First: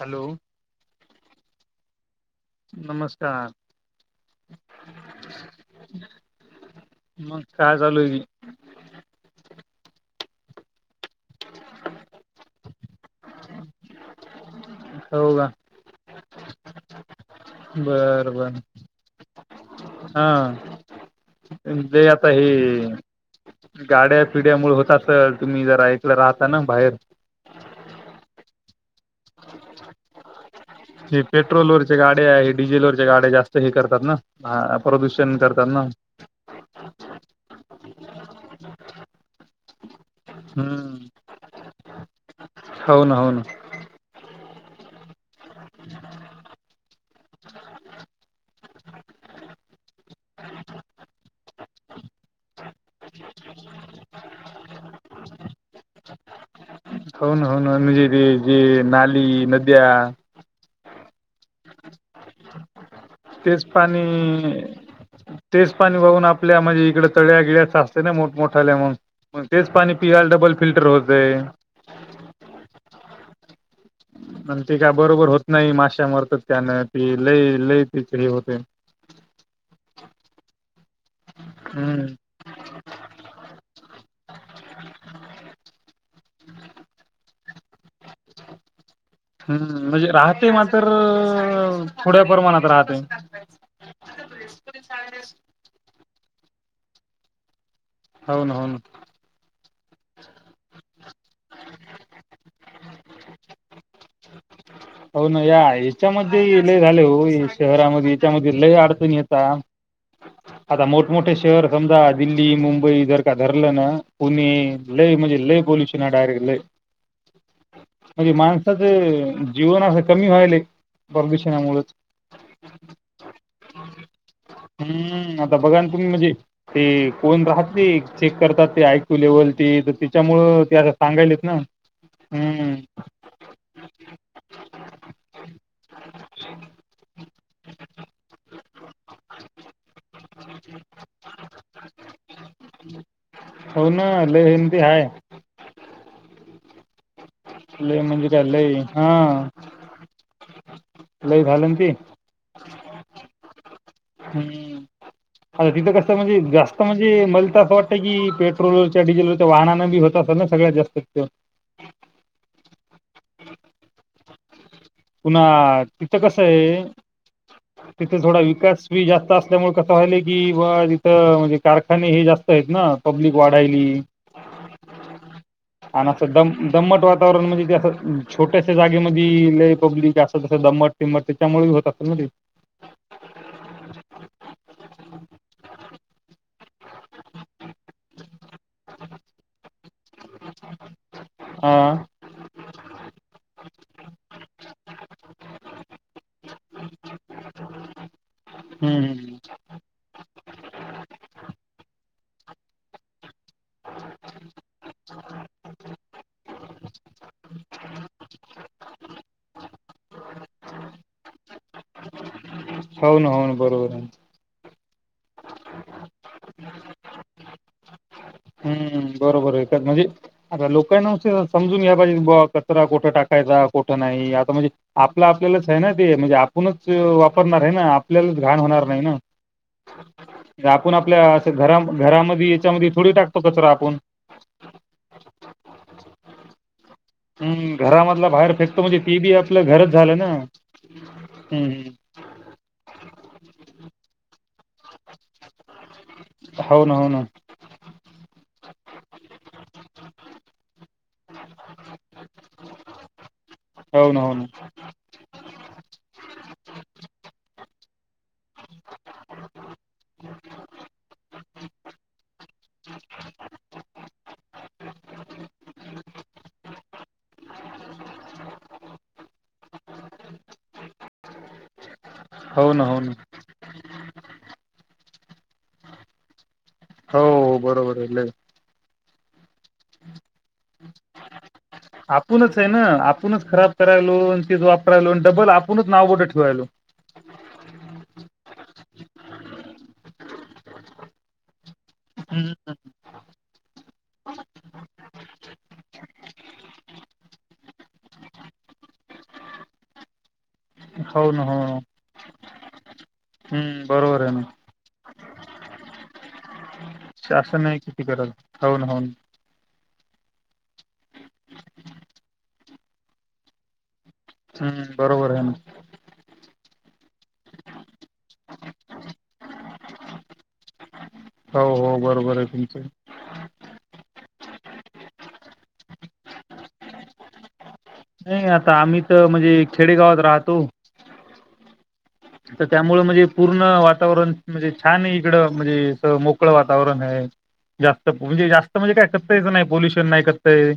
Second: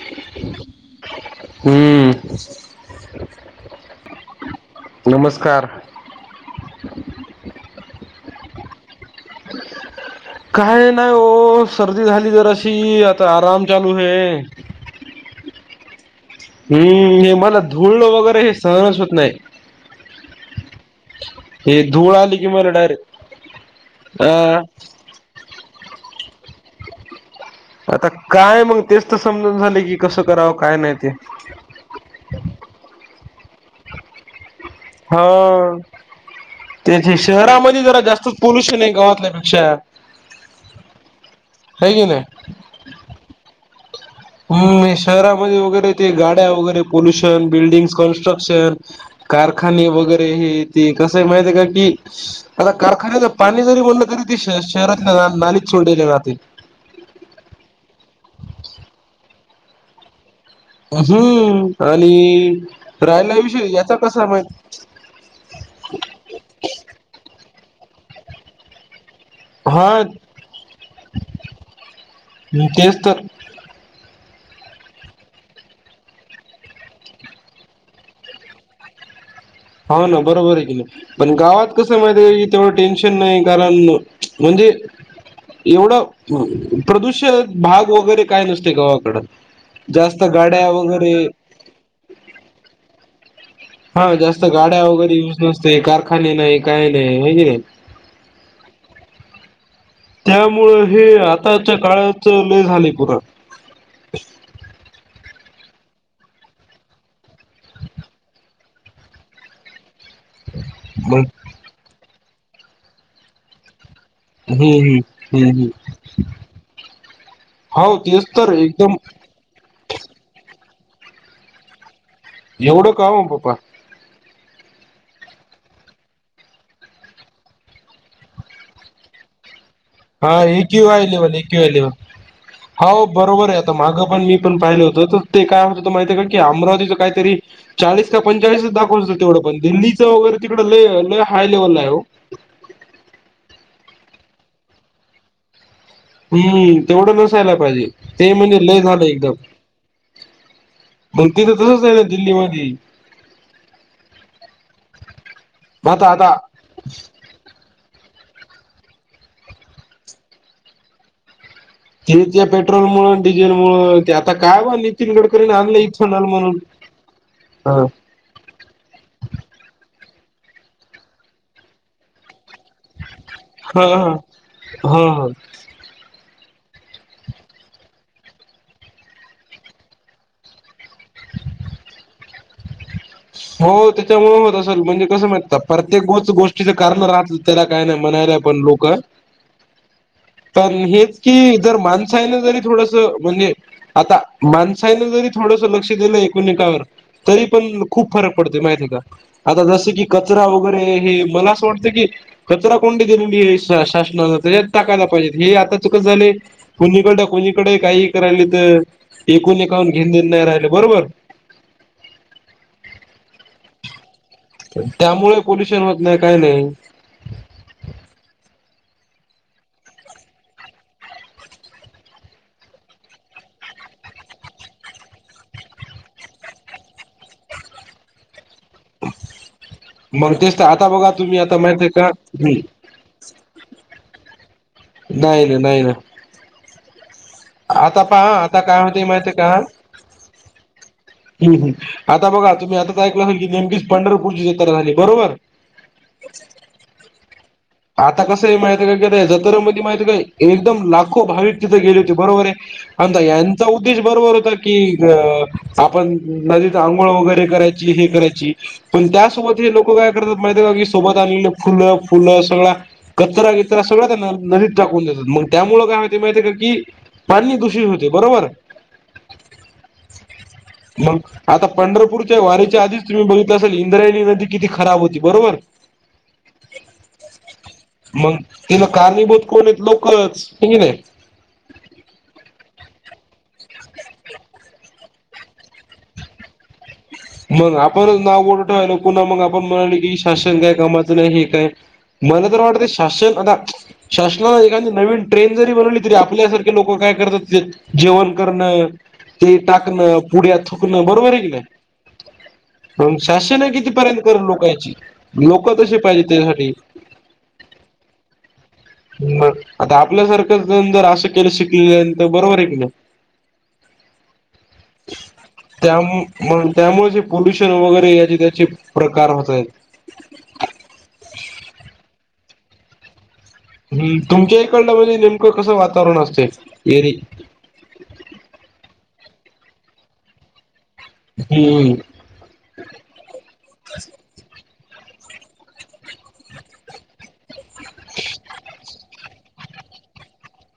Hello हम्म नमस्कार. नमस्कार. मग काय चालूये वी? काय नाही हो सर्दी झाली जराशी आता आराम चालू हे. हो का? हम्म हे मला धुळ वगैरे हे सहनच होत नाय. हां जे धूळ आता आली की मला डायरेक्ट हे गाड्या अ पिड्यामुळे होता तर तुम्ही जरा हिकडं राहता ना बाहेर. आता काय मंग तेच तर समजून झाले की कसं कराव काय ना हे पेट्रोलवरच्या गाड्या हे डिझेलवरच्या गाड्या जास्त हे करतात ना हा. प्रदूषण करतात हाव ना तेचे शहरामध्ये जरा जास्तच पोलूशन हाय गावातल्यापेक्षा. हम्म. हाय की नाय? हाव ना हो ना. हम्म हे शहरामध्ये वगैरे ते गाड्या वगैरे पोल्युशन, बिल्डिंग, कन्स्ट्रक्शन कारखाने वगैरे हे ते कसं आहे माहितय का ती आता कारखान्याचा पाणी जरी बोललं तरी ते श- शहरातल्या नालीत सोडल्या जाते. हो ना, हो ना म्हणजी ती जे नाली, नद्या हम्म आणि राहयला तेच विषयी याचा पाणी कसा माहित तेच पाणी वाहून आपल्या म्हणजे इकड तळ्या- गिळ्याचा असते ना मोठमोठ्याल्या म्हणून. मग तेच पाणी पियला डबल फिल्टर होतंय. हम्म तेच तर. आणि ती का बरोबर होत नाही माश्या मरतात त्यानं ती लई -लई तिचे हे होतय. हाव ना बरोबर आहे की मग पण गावात कसं आहे हम्म माहितीये का तेवढं टेन्शन नाही कारण म्हणजे एवढं प्रदूषल भाग वगैरे काय नसतय गावाकडं. हम्म म्हणजे जास्त राहते मा गाड्या तर वगैरे थोड्या प्रमाणात राहतय. हा जास्त गाड्या वगैरे युज नसते कारखाने नाही काही नाही होय की नाही. हाव ना, हाव ना. त्यामुळं हे आताच्या काळाचा लय झालय पुरं. हो ना या याच्यामध्ये लय झाले हो शहरामध्ये याच्यामध्ये लय अडचण येता. आता मग मोठमोठे शहर समजा दिल्ली मुंबई जर का धरलं ना कोणी हम्म हम्म लय म्हणजे हम्म लय हम्म पोलुशन आहे डायरेक्ट लय. हो तेच म्हणजे तर एकदम माणसाचं जीवन असं कमी व्हायलय प्रदूषणामुळेच. एवढं का ओ 'बप्पा. हम्म आता बघान तुम्ही म्हणजे, ते कोण राहते ते चेक करतात ते आयक्यू लेवल ते तर हा त्यामुळं एकयू त्याला आय लेवल सांगलेत ना एकयू आय लेवल हम्म हो बरोबर आहे आता मागं पण मी पण पाहिलं होतं तर ते काय होत माहिती आहे का की अमरावतीच काहीतरी चाळीस का पंचाळीसच दाखवत तेवढं पण दिल्लीचं वगैरे तिकडं हाय लेवल हाय ओ. हो ना लय हिमती हाय. हम्म तेवढं नसायला पाहिजे, लय ते काय म्हणजे लय झालं एकदम हां, मग लय तीत [unintelligible] झालं ना ते. हाय दिल्लीमध्ये हम्म अ तिथं कस आता हाय आता म्हणजे जास्त. म्हणजे मला तर असं वाटतं की पेट्रोलवरच्या डिझेलवरच्या वाहनांना बी होत असल ना सगळ्यात जास्त. ते त्या पेट्रोल मुळ डिझेल मुळ आता काय म्हणलीत. नितीन पुन्हा गडकरी न आणल इथनॉल म्हणून हा तथ थोडा विकास जास्त असल्यामुळे कस व्हालेय की बा तिथं म्हणजे कारखाने हे जास्त आहेत ना. पब्लिक हा वाढायली. हा. हा हा आणि असं दम दम्मट वातावरण म्हणजे असं छोटयाशा जागेमध्ये. पब्लिक असं दमट टिमट त्यांच्यामुळे होत असेल ना. ते [unintelligible] हो त्यांच्यामुळे होत असेल म्हणजे कसं मा प्रत्येकच गोष्टीचं कारण राहतलं त्याला काय नाही म्हणारच. कोण लोकं, हेच कि हा जर माणुसकी काय नाही जऱी थोडस बोले आता माणसान जरी थोडस लक्ष दिलं एकमेकांवर तरी पण खूप फरक पडत माहिती आहे हम्म का आता जस कि, कचरा वगैरे हे मला असं वाटतं की. कचरा कुंडी दिलेली शासनानं त्येच्यात टाकायला पाहिजेत हे आता कस झाले. कुणीकड कोणीकड काही करायलत एकूण एकान घेन देण नाही राहिलं बरोबर. हाऊ ना हाऊ ना बरोबर. त्यामुळे पोल्युशन होत नाही काही नाही हम्म बरोबर हाये म्हणजे, अता लोकांनाच समजून घ्या पाहिजे कचरा कुठं टाकायचा कुठं नाही आता म्हणजे, आपलं आपल्यालाच आहे ना ते म्हणजे आपणच वापरणार आहे ना आपल्यालाच घाण होणार. नाही ना मग तेच तर आता आपण बघा तुम्ही आपल्या आता माहित आहे का घरामध्ये याच्यामध्ये थोडी टाक आपुन. नाही ना, नाही ना हम् आता घरामधला पहा बाहेर आता काय फेकतो म्हणजे होते ती माहिती बी आहे का आपलं घरच झालं ना हम्म हम बघा तुम्ही आताच ऐकलं असेल नेमकीच पंढरपूरची जत्रा झाली बरोबर. हाव ना, हाव ना आता कसं आहे माहित का जत्र मध्ये माहिती का काय एकदम ला- लाखो भाविक तिथ गेले होते बरोबर हाय आता यांचा उद्देश हो ना हो बरोबर ना होता. कि आपण नदीत आंघोळ वगैरे करायची हे करायची पण त्या सोबत हि लोक काय करत्यात माहिती का सोबत आली फुल, फुल सगळा कचरा बिचरा करत्यात सगळं कढणं नदीत टाकून देतात मग त्यामुळं काय होतय माहितीय का की पाणी दूषित होते बरोबर. मग आता पंढरपूर हो वारीच्या ना हो आधीच ना तुम्ही बघितलं असल इंद्रायणी नदी किती खराब होती बरोबर. हो हो बरोबर हाय. [unintelligible] कारणीभूत कोणी लोकच, होय की नाही? आपणच आहे ना, आपणच खराब करायलो, अन तेच वापरायलो, आणि डबल आपणच नाव कुठं ठेवायलो. मगं आपण नाव [unintelligible] ठेवायला. पुन्हा मंग आपण म्हणाले की शासन काय कामाचं नाही, हे काय. मला हम्म. तर वाटते शासन आता शासनानं एखादी नवीन ट्रेन जरी बनवली तरी आपल्यासारखे लोकं काय करतात तिथं जेवण करणं, ते टाकणं, पुड्या थुकणं, हो बरोबर आहे ना कि हो नाही? ना मंग शासन हम्म कितीपर्यंत बरोबर आहे ना करल लोकांची? लोक तशी पाहिजे त्यासाठी. शासन तरी किती करल? होन होन मंग आता आपल्यासारखं जर असं केलं शिकलेल्यांनी, तर बरोबर आहे की नाही? हम्म, बरोबर आहे ना. त्या-त्यामुळे पोल्युशन वगैरे याचे त्याचे प्रकार होत आहेत. हो हो, बरोंबरं आहे तुमचं. हम्म, तुमच्या इकडलं म्हणजे नेमकं कसं वातावरण असते एरी? नाही, आता आम्ही तर म्हणजे खेडेगावात राहतो हम्म. तर त्यामुळे म्हणजे पूर्ण वातावरण म्हणजे छान आहे इकडं, म्हणजे असं मोकळं वातावरण आहे‌. जास्त पॉल्यु जास्त म्हणजे काय करतायच नाही, पॉल्युशन नाही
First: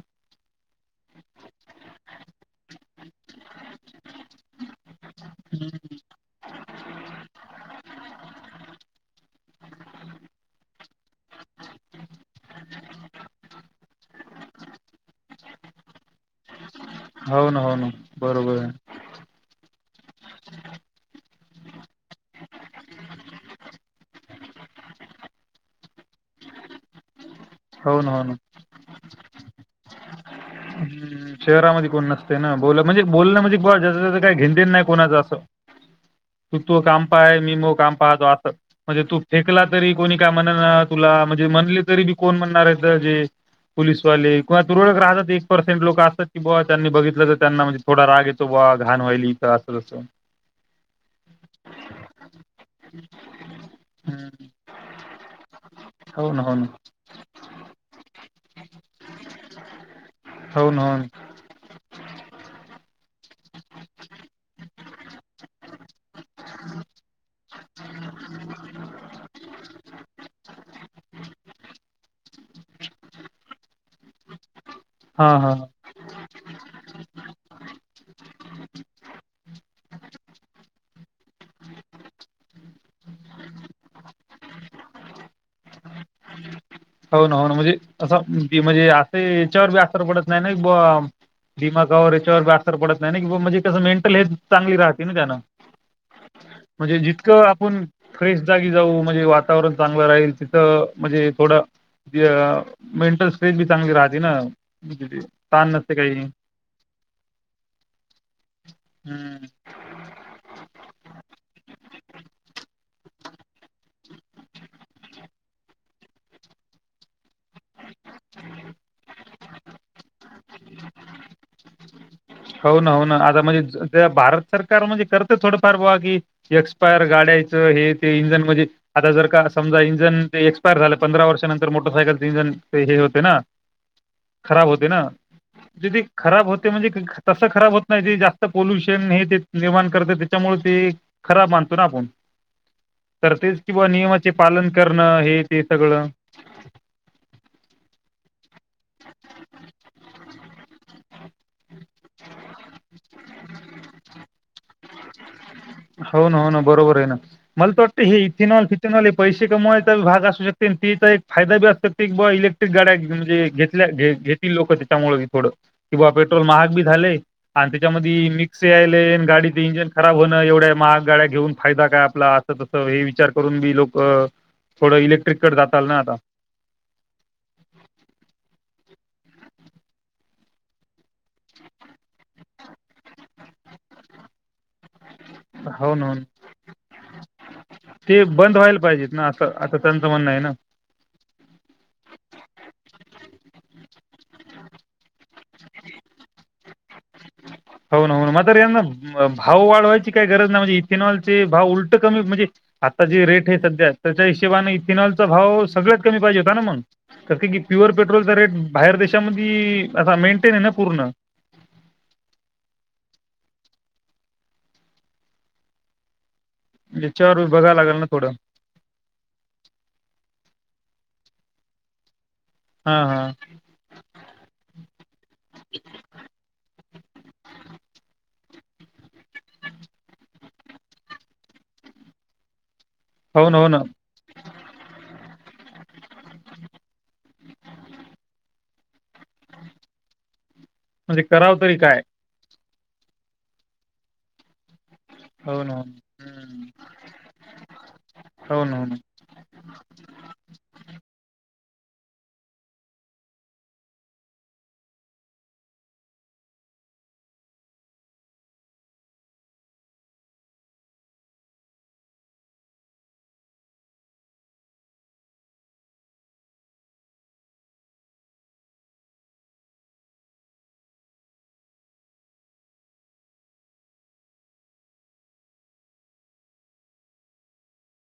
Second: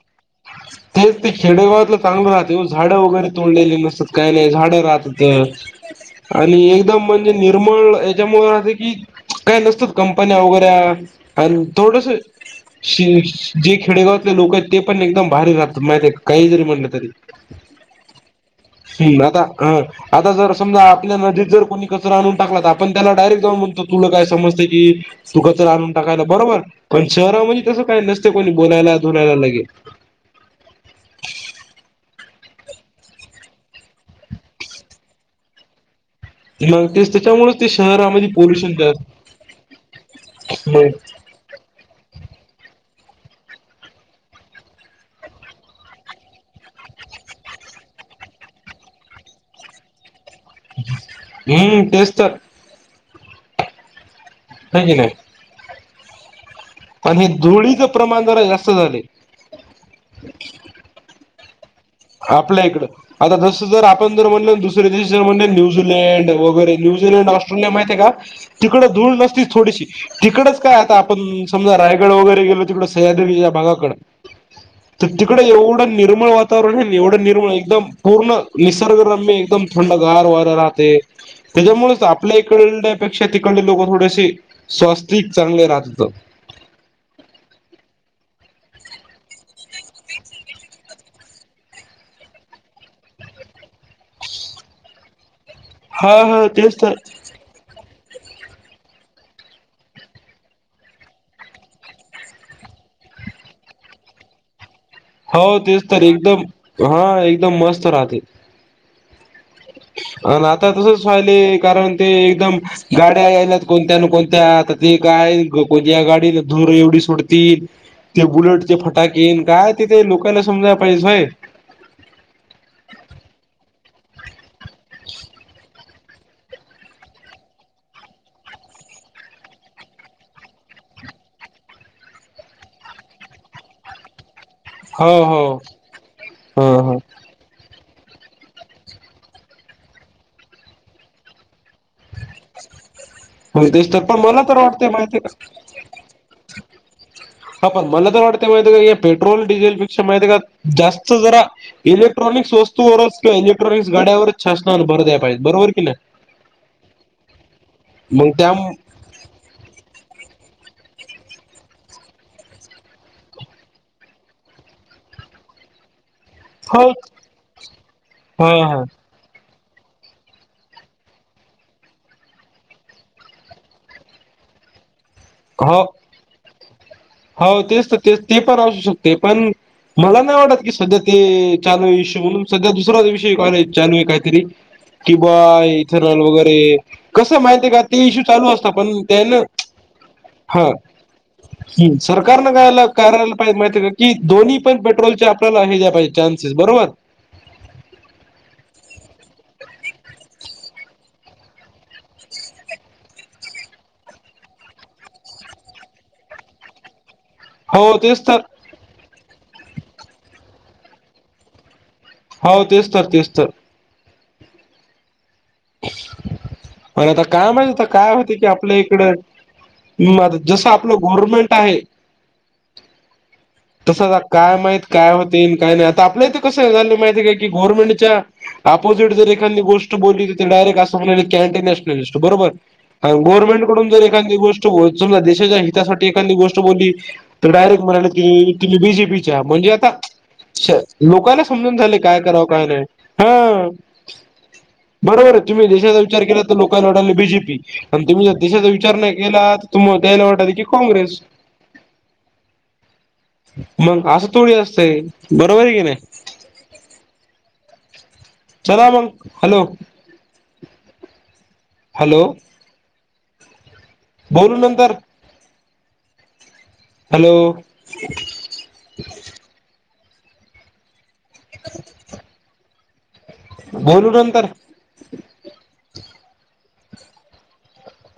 [unintelligible] तेचं ते खेडेगावातलं चांगलं राहते, झाडं वगैरे तोडलेली नसतात, काय नाही झाडं राहतात. तर आणि एकदम म्हणजे निर्मळ याच्यामुळे असं की, काय नसतात कंपन्या वगैरे आणि थोडंसं [unintelligible] जे खेडेगावातले लोक आहेत ते पण एकदम [unintelligible] माहिती काहीही जरी म्हंटलं तरी हो ना, हो ना बरोबर आहे. [unintelligible] आता, अं आता जर समजा आपल्या नदीत जर कोणी कचरा आणून टाकला, तर आपण त्याला डायरेक्ट जाऊन म्हणतो, तुला काय समजते की? सुका तर आणून टाकायला, बरोबर? पण शहरामध्ये तसं हो काही ना हो नसते ना कोणी बोलायला धुलायला लगेच. हम्म, शहरामध्ये कोण नसत. ते ना बोललं म्हणजे बोलणं म्हणजे [unintelligible] काही घेणेदेणे नाही कोणाचं असं. तू मग तेच कामपा आहे, त्याच्यामुळेच ते शहरामध्ये [unintelligible] पोल्युशन म्हणजे तू फेकला तरी कोणी काय म्हणेल तुला, म्ह म्हले तरी बी कोण म्हणणार आहे जे पोलीसवाले, किंवा तुरळक राहतात एक पर्सेंट, लोक की बुवा त्यांनी बघितलं तर त्यांना म्हणजे थोडा राग येतो बुवा, घाण व्हायली इथं असं तसं हम्म, तेच तर. [inaudible] [unintelligible] हो ना हो ना. आणि धुळीचं प्रमाण जरा जास्त झालंय. हो ना. आपल्या इकडं आता जसं जर आपण जर म्हणलं दुसरे देश जर म्हणले न्यूझीलंड वगैरे, न्यूझीलंड ऑस्ट्रेलिया माहित आहे का? तिकडं धूळ नसतीच थोडीशी‌. तिकडच काय आता आपण समजा रायगड वगैरे गेलो तिकडं सह्याद्री या भागाकडं, तर हा तिकडे हा. एवढं निर्मळ वा वातावरण एवढं निर्मळ, एकदम पूर्ण निसर्गरम्य, एकदम थंडगार वारा राहते. त्याच्यामुळेच आपल्या इकडल्यापेक्षा तिकडले लोक थोडेसे स्वास्थिक चांगले राहत होत. हो ना हो ना, म्हणजे असं बी म्हणजे असं याच्यावर बी असर पडत नाही ना [unintelligible] दिमागावर याच्यावर बी असर पडत नाही ना, की म्हणजे कसं मेंटल हेल्थ चांगली राहते ना त्यांना हा हा तेच तर म्हणजे जितकं आपण फ्रेश जागी जाऊ म्हणजे वातावरण चांगलं राहील, तिथं म्हणजे थोडं ते, मेंटल स्ट्रेस बी चांगली राहते ना. ते हो ताण तेच नसते तर काही एकदम हा एकदम मस्त राहते? हम्म, अ आता तसच राहिले कारण ते एकदम! गाड्या यायल्यात कोणत्या न कोणत्या आता काय कोणत्या गाडी धूर एवढी सोडतील. ते बुलटचे फटाके येन काय तेथे लोकाला समजाला पाहिजे होय. हो ना हो ना आता म्हणजे भारत सरकार म्हणजे करते थोडं फार बुआ की, एक्सपायर गाड्यायचं हे ते इंजन मध्ये! आता जर का समजा इंजन ते एक्पायर झालं पंधरा वर्षानंतर मोटरसायकलचे इंजन ते हे होते ना. ह, खराब होते ना ती ती खराब होते म्हणजे ह ह क, तसं खराब होत नाही ते जास्त पोल्युशन हे ते निर्माण करत त्याच्यामुळे ते. खराब मानतो ना आपण. तर तेच मग किंवा तर पण नियमाचे मला तर पालन वाटतंय करणं माहिती का हे ते सगळं? हा पण मला तर वाटतं माहिती आहे का पेट्रोल डिझेलपेक्षा माहिती आहे का जास्त जरा. इलेक्ट्रॉनिक्स वस्तूवरच किं इलेक्ट्रॉनिक् गाड्यावरच शासनान भर द्यायला पाहिजे बरोबर की नाही! हो ना हो ना बरोबर आहे ना मला तर वाटत हे मग त्या इथेनॉल ते! इथेनॉल हे पैसे कमावायचा भाग असू शकते आणि तिचा एक फायदा बी असतते की बा इलेक्ट्रिक गाड्या म्हजे घेत. तिथल्या घेतील लोकं त्याच्यामुळ थोडं, कि बा पेट्रोल महाग बी हो झालेय आणि त्याच्यामध्ये हा मिक्स हा यायलय आणि गाडीचे इंजन. खराब होणं एवढ्या महागाड्या घेऊन फायदा काय आपला असं तस करून मी लोक, थोडं इलेक्ट्रिक कडे हो जाताल ना आता! हो तेच तर तेच ते पण असू शकते पण, मला नाही वाटत की सध्या ते चालू आहे विषय म्हणून सध्या दुसरा विषयी कॉलेज चालू आहे काहीतरी? ह, कि बुआ हो ना हो इथनॉल ना वगैरे कसं माहिती आहे का ते इश्यू चालू असत पण त्यान, तर त्यांच म्हणंय, हा की सरकारन काय करायला पाहिजे माहिती हाय का की दोन्ही पण पेट्रोलच्या, तिथ नाही ज्या बाय चान्सेस बरोबर! होन ना हो ना म आता रियलिनचं, भाव वाढवायची काही गरज नाही म्हणजे इथेनॉल चे भाव उलट कमी म्हणजे, आता जी रेट आहे सध्या त्याच्या हिशेबाने इथेनॉलचा भाव सगळ्यात कमी पाहिजे होता ना मग! तर ते प्युअर हो तेच पेट्रोलचा तर रेट बाहेर देशामध्ये अस मेंटेन आहे ना पूर्ण. हो तेच तर तेच तर, म आता याच्यावर काय माहीत बघायला आता लागेल ना काय थोडं होते की आपल्या इकडं, म जसं आपलं गव्हर्नमेंट आहे. हा हा, तसं काय माहीत काय होते काय नाही आता आपल्या इथे कसं झालं माहिती आहे काय की गव्हर्नमेंटच्या. अपोजिट जर एखादी गोष्ट बोलली तर डायरेक्ट असं म्हणाली ह्यांडी नॅशनलिस्ट बरोबर? हा हो ना हो ना गव्हर्मेंटकडून जर, एखादी गोष्ट समजा देशाच्या हितासाठी एखादी गोष्ट बोलली तर डायरेक्ट मराठी, बीजेपीच्या म्हणजे आता म्हणजे लोकाला करावं समजून तरी झाले काय करावं काय नाही हा बरोबर आहे हो तुम्ही ना हो ना देशाचा विचार केला तर हम्म. लोक लढाले बीजेपी आणि तुम्ही हो देशाचा ना हो ना विचार नाही, केला तुम्हा त्यायला वाटायचं की काँग्रेस. मग असं थोडी असतय बरोबर ये की नाही? चला मग हॅलो! हॅलो! बोलू नंतर हॅलो! बोलू नंतर.